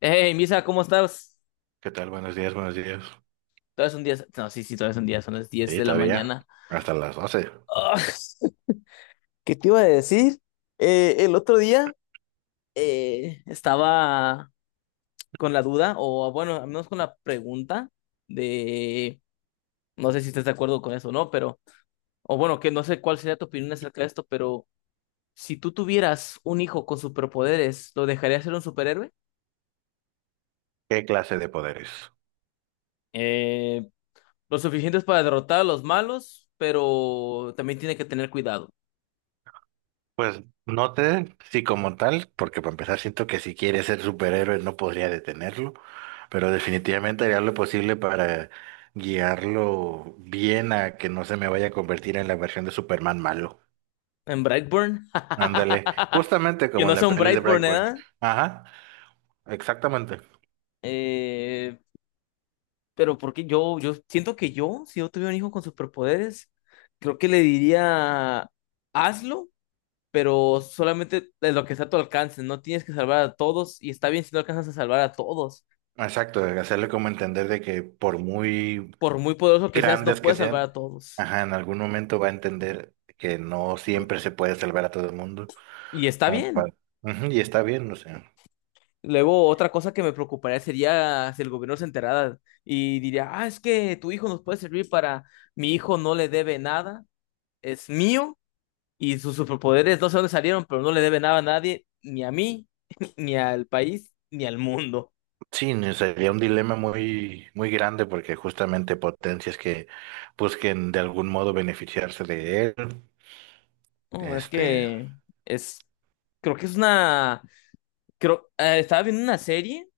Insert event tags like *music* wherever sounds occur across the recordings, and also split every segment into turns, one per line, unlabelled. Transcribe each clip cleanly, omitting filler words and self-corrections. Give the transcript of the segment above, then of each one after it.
Hey, Misa, ¿cómo estás?
¿Qué tal? Buenos días, buenos días.
Todavía es un día. No, sí, sí, todavía es un día, son las 10
Sí,
de la
todavía.
mañana.
Hasta las 12.
Ah, ¿qué te iba a decir? El otro día estaba con la duda, o bueno, al menos con la pregunta de. No sé si estás de acuerdo con eso o no, pero. O bueno, que no sé cuál sería tu opinión acerca de esto, pero si tú tuvieras un hijo con superpoderes, ¿lo dejarías ser un superhéroe?
¿Qué clase de poderes?
Eh, lo suficientes para derrotar a los malos, pero también tiene que tener cuidado.
Pues no te, sí como tal, porque para empezar siento que si quiere ser superhéroe no podría detenerlo, pero definitivamente haría lo posible para guiarlo bien a que no se me vaya a convertir en la versión de Superman malo.
En Brightburn.
Ándale,
*laughs*
justamente
Que
como
no
en la
sea un
peli de
Brightburn,
Brightburn.
¿eh?
Ajá, exactamente.
Eh, pero porque yo siento que yo, si yo tuviera un hijo con superpoderes, creo que le diría, hazlo, pero solamente de lo que está a tu alcance. No tienes que salvar a todos y está bien si no alcanzas a salvar a todos.
Exacto, hacerle como entender de que por muy
Por muy poderoso que seas, no
grandes que
puedes salvar
sean,
a todos.
ajá, en algún momento va a entender que no siempre se puede salvar a todo el mundo,
Y está
como
bien.
para- ujú, y está bien, o sea,
Luego, otra cosa que me preocuparía sería si el gobierno se enterara y diría, ah, es que tu hijo nos puede servir para, mi hijo no le debe nada, es mío, y sus superpoderes no sé dónde salieron, pero no le debe nada a nadie, ni a mí, *laughs* ni al país, ni al mundo.
sí, no, sería un dilema muy grande porque justamente potencias que busquen de algún modo beneficiarse de él,
No, es
este,
que es, creo que es una, creo, estaba viendo una serie,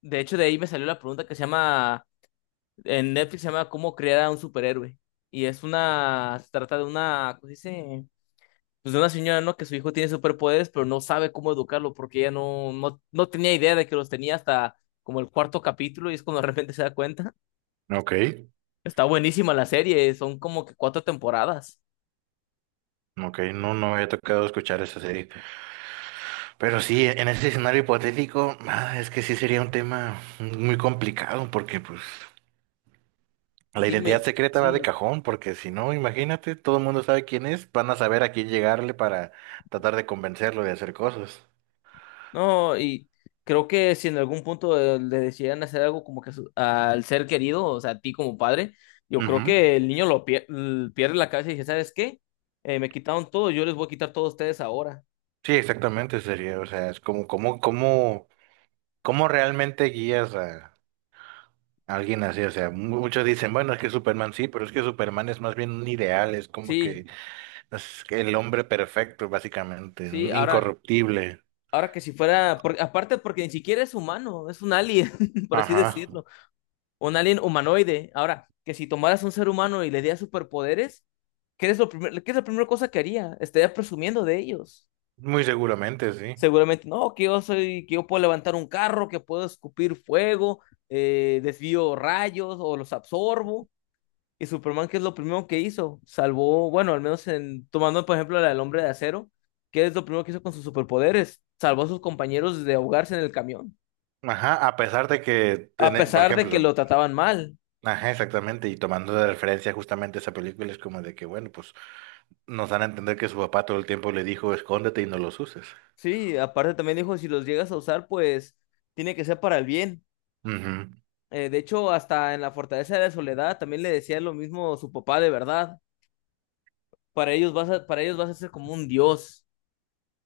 de hecho de ahí me salió la pregunta que se llama, en Netflix se llama ¿Cómo crear a un superhéroe? Y es una, se trata de una, ¿cómo se dice? Pues de una señora, ¿no? Que su hijo tiene superpoderes, pero no sabe cómo educarlo porque ella no, no, no tenía idea de que los tenía hasta como el cuarto capítulo y es cuando de repente se da cuenta.
ok,
Está buenísima la serie, son como que cuatro temporadas.
ok, no, no había tocado escuchar esa serie, pero sí, en ese escenario hipotético, ah, es que sí sería un tema muy complicado porque pues... La identidad
Dime,
secreta va de
sí,
cajón, porque si no, imagínate, todo el mundo sabe quién es, van a saber a quién llegarle para tratar de convencerlo de hacer cosas.
no, y creo que si en algún punto le decidieran hacer algo como que al ser querido, o sea, a ti como padre, yo creo
Ujú.
que el niño pierde la cabeza y dice, ¿sabes qué? Me quitaron todo, yo les voy a quitar todo a ustedes ahora.
Sí, exactamente sería, o sea, es como, como, como, cómo realmente guías a alguien así, o sea, muchos dicen, bueno, es que Superman sí, pero es que Superman es más bien un ideal, es como
Sí,
que es el hombre perfecto, básicamente,
sí,
un
ahora,
incorruptible.
ahora que si fuera, aparte porque ni siquiera es humano, es un alien, *laughs* por así
Ajá,
decirlo. Un alien humanoide. Ahora, que si tomaras un ser humano y le dieras superpoderes, qué es la primera cosa que haría? Estaría presumiendo de ellos.
muy seguramente, sí.
Seguramente, no, que yo puedo levantar un carro, que puedo escupir fuego, desvío rayos o los absorbo. Y Superman, ¿qué es lo primero que hizo? Salvó, bueno, al menos en, tomando por ejemplo la del hombre de acero, ¿qué es lo primero que hizo con sus superpoderes? Salvó a sus compañeros de ahogarse en el camión,
Ajá, a pesar de que,
a
por
pesar de que
ejemplo,
lo trataban mal.
ajá, exactamente, y tomando de referencia justamente esa película es como de que, bueno, pues nos dan a entender que su papá todo el tiempo le dijo, escóndete y no los uses.
Sí, aparte también dijo, si los llegas a usar, pues tiene que ser para el bien.
Ujú,
De hecho, hasta en la Fortaleza de la Soledad también le decía lo mismo su papá de verdad. Para ellos vas a ser como un dios,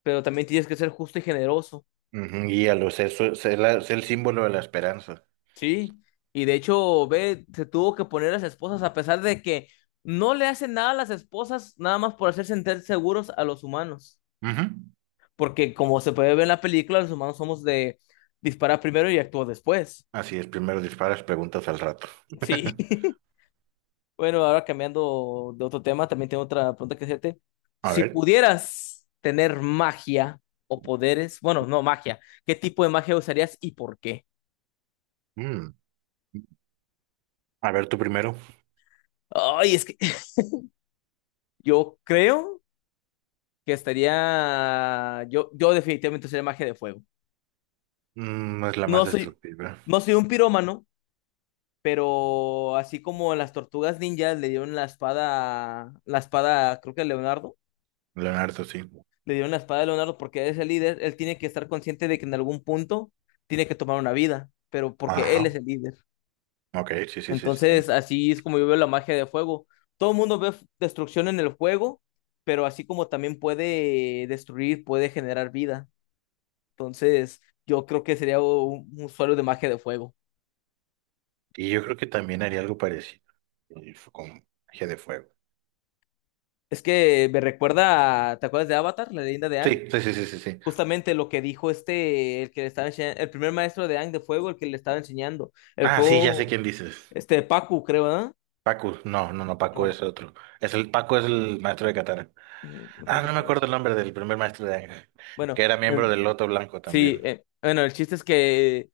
pero también tienes que ser justo y generoso.
ujú, guíalos, es el símbolo de la esperanza.
Sí. Y de hecho, ve, se tuvo que poner a las esposas a pesar de que no le hacen nada a las esposas, nada más por hacer sentir seguros a los humanos.
Ujú.
Porque como se puede ver en la película, los humanos somos de disparar primero y actuar después.
Así es, primero disparas, preguntas al rato.
Sí.
*laughs*
*laughs* Bueno, ahora cambiando de otro tema, también tengo otra pregunta que hacerte.
A
Si
ver,
pudieras tener magia o poderes, bueno, no magia, ¿qué tipo de magia usarías y por qué?
mm, a ver tú primero.
Ay, es que *laughs* yo creo que estaría, yo definitivamente usaría magia de fuego.
Mm, no es la más
No soy,
destructiva.
no soy un pirómano, pero así como las tortugas ninjas le dieron la espada, creo que a Leonardo.
Leonardo, sí.
Le dieron la espada a Leonardo porque es el líder, él tiene que estar consciente de que en algún punto tiene que tomar una vida, pero porque
Ajá,
él es el líder.
ok, sí, sí, sí, sí,
Entonces,
sí.
así es como yo veo la magia de fuego. Todo el mundo ve destrucción en el fuego, pero así como también puede destruir, puede generar vida. Entonces, yo creo que sería un usuario de magia de fuego.
Y yo creo que también haría algo parecido, y fue con magia de fuego.
Es que me recuerda, ¿te acuerdas de Avatar, la leyenda de Aang?
Sí, sí, sí, sí, sí, sí.
Justamente lo que dijo este, el que le estaba enseñando, el primer maestro de Aang de fuego, el que le estaba enseñando. El
Ah, sí, ya sé
fuego.
quién dices.
Este, Pacu, creo, ¿verdad?
Pacu, no, no, no, Paco
No,
es otro. Paco es el maestro de Katara.
otro
Ah,
que-.
no me acuerdo el nombre del primer maestro de Ángel,
Bueno,
que era
em,
miembro del Loto Blanco
sí,
también.
bueno, el chiste es que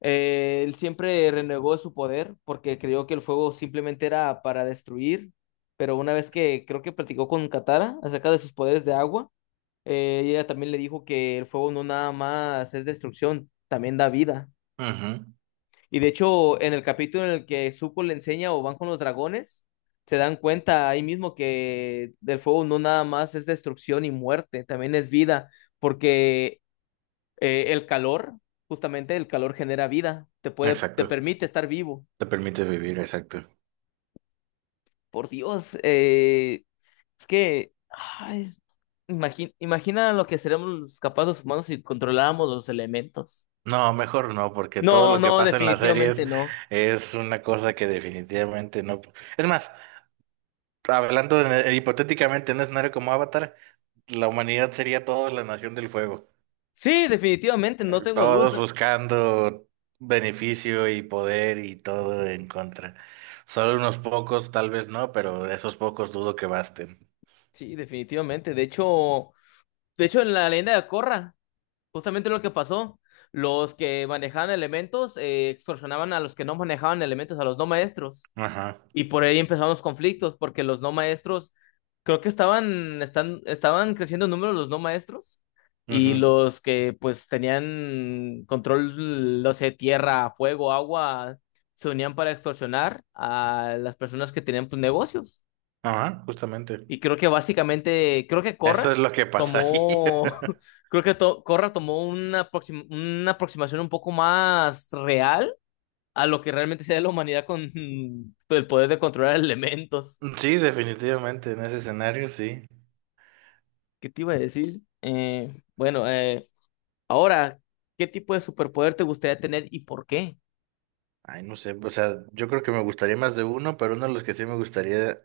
él siempre renegó su poder porque creyó que el fuego simplemente era para destruir, pero una vez que creo que platicó con Katara acerca de sus poderes de agua, ella también le dijo que el fuego no nada más es destrucción, también da vida.
Ujú,
Y de hecho, en el capítulo en el que Zuko le enseña o van con los dragones, se dan cuenta ahí mismo que del fuego no nada más es destrucción y muerte, también es vida, porque el calor, justamente el calor genera vida, te
exacto.
permite estar vivo.
Te permite vivir, exacto.
Por Dios, es que ay, imagina lo que seremos capaces los humanos si controláramos los elementos.
No, mejor no, porque todo
No,
lo que
no,
pasa en las
definitivamente
series
no.
es una cosa que definitivamente no. Es más, hipotéticamente en un escenario como Avatar, la humanidad sería toda la nación del fuego.
Sí, definitivamente, no tengo
Todos
dudas.
buscando beneficio y poder y todo en contra. Solo unos pocos, tal vez no, pero esos pocos dudo que basten.
Sí, definitivamente. De hecho, en la leyenda de Corra, justamente lo que pasó, los que manejaban elementos extorsionaban a los que no manejaban elementos, a los no maestros.
Ajá,
Y por ahí empezaron los conflictos, porque los no maestros, creo que estaban, están, estaban creciendo en número los no maestros, y
ujú,
los que pues tenían control, no sé, tierra, fuego, agua, se unían para extorsionar a las personas que tenían pues negocios.
ajá, justamente.
Y creo que básicamente, creo que Corra
Eso es lo que pasaría.
tomó, *laughs*
*laughs*
creo que Corra tomó una, una aproximación un poco más real a lo que realmente sea la humanidad con *laughs* el poder de controlar elementos.
Sí, definitivamente, en ese escenario, sí.
¿Qué te iba a decir? Bueno, ahora, ¿qué tipo de superpoder te gustaría tener y por qué?
Ay, no sé, o sea, yo creo que me gustaría más de uno, pero uno de los que sí me gustaría,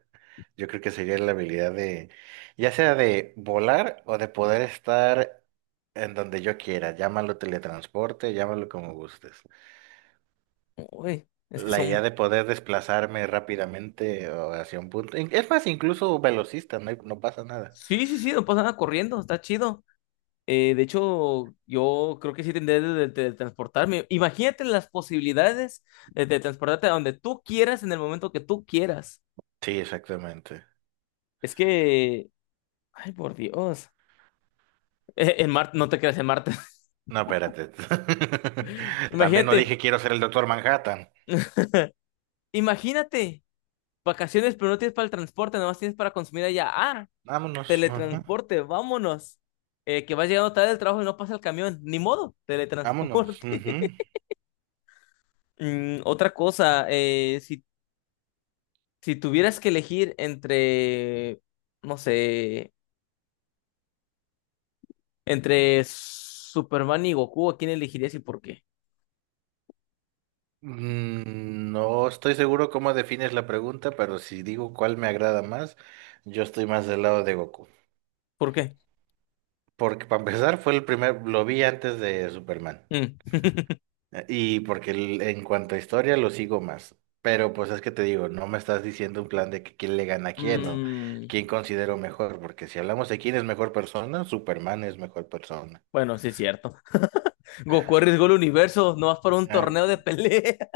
yo creo que sería la habilidad de, ya sea de volar o de poder estar en donde yo quiera, llámalo teletransporte, llámalo como gustes.
Uy, es que
La idea
son.
de poder desplazarme rápidamente o hacia un punto, es más, incluso velocista, no, no pasa nada.
Sí, sí, sí, no pasa nada corriendo, está chido. De hecho, yo creo que sí tendría transportarme. Imagínate las posibilidades de transportarte a donde tú quieras en el momento que tú quieras.
Sí, exactamente.
Es que, ay, por Dios. En Marte, no te creas en Marte. *laughs*
No, espérate. *laughs* También no
Imagínate,
dije quiero ser el doctor Manhattan.
imagínate, vacaciones, pero no tienes para el transporte, nomás tienes para consumir allá. Ah,
Vámonos, ajá,
teletransporte, vámonos. Que vas llegando tarde del trabajo y no pasa el camión. Ni modo,
vámonos. Ujú.
teletransporte. *laughs* Otra cosa, Si tuvieras que elegir entre, no sé, entre Superman y Goku, ¿a quién elegirías y por qué?
Mm, no estoy seguro cómo defines la pregunta, pero si digo cuál me agrada más, yo estoy más del lado de Goku.
¿Por qué?
Porque para empezar fue el primer, lo vi antes de Superman.
Mm.
Y porque en cuanto a historia lo sigo más. Pero pues es que te digo, no me estás diciendo un plan de que quién le gana a quién o
Mm,
quién considero mejor. Porque si hablamos de quién es mejor persona, Superman es mejor persona.
bueno, sí es cierto. *laughs* Goku arriesgó el universo, no vas para un
Ah,
torneo de pelea.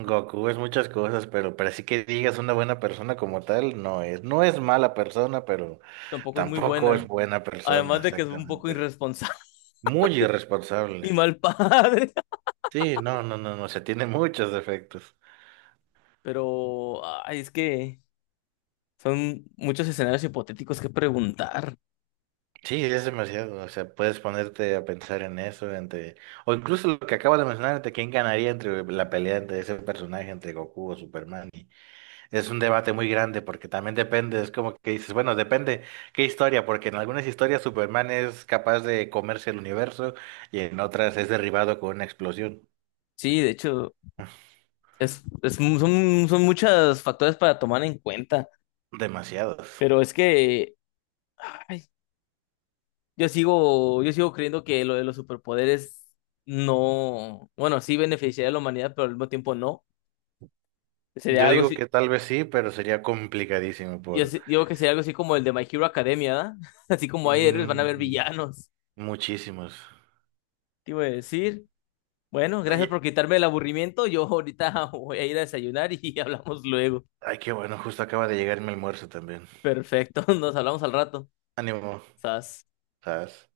Goku es muchas cosas, pero así que digas una buena persona como tal, no es. No es mala persona, pero
*laughs* Tampoco es muy
tampoco
buena.
es buena persona,
Además de que es un poco
exactamente.
irresponsable
Muy
*laughs* y
irresponsable.
mal padre.
Sí, no, no, no, no, se tiene muchos defectos.
*laughs* Pero, ay, es que son muchos escenarios hipotéticos que preguntar.
Sí, es demasiado. O sea, puedes ponerte a pensar en eso, entre... o incluso lo que acabas de mencionar, entre quién ganaría entre la pelea entre ese personaje, entre Goku o Superman. Es un debate muy grande porque también depende, es como que dices, bueno, depende qué historia, porque en algunas historias Superman es capaz de comerse el universo y en otras es derribado con una explosión.
Sí, de hecho, son muchos factores para tomar en cuenta.
Demasiados.
Pero es que ay, yo sigo creyendo que lo de los superpoderes no, bueno, sí beneficiaría a la humanidad, pero al mismo tiempo no. Sería
Yo
algo
digo
así,
que tal vez sí, pero sería complicadísimo por
digo que sería algo así como el de My Hero Academia, ¿da? *laughs* Así como hay héroes, van a haber
mm,
villanos.
muchísimos.
Te iba a decir, bueno, gracias por
Ay,
quitarme el aburrimiento. Yo ahorita *laughs* voy a ir a desayunar y *laughs* hablamos luego.
ay, qué bueno, justo acaba de llegar mi almuerzo también.
Perfecto, *laughs* nos hablamos al rato.
Ánimo,
Sas.
¿sabes?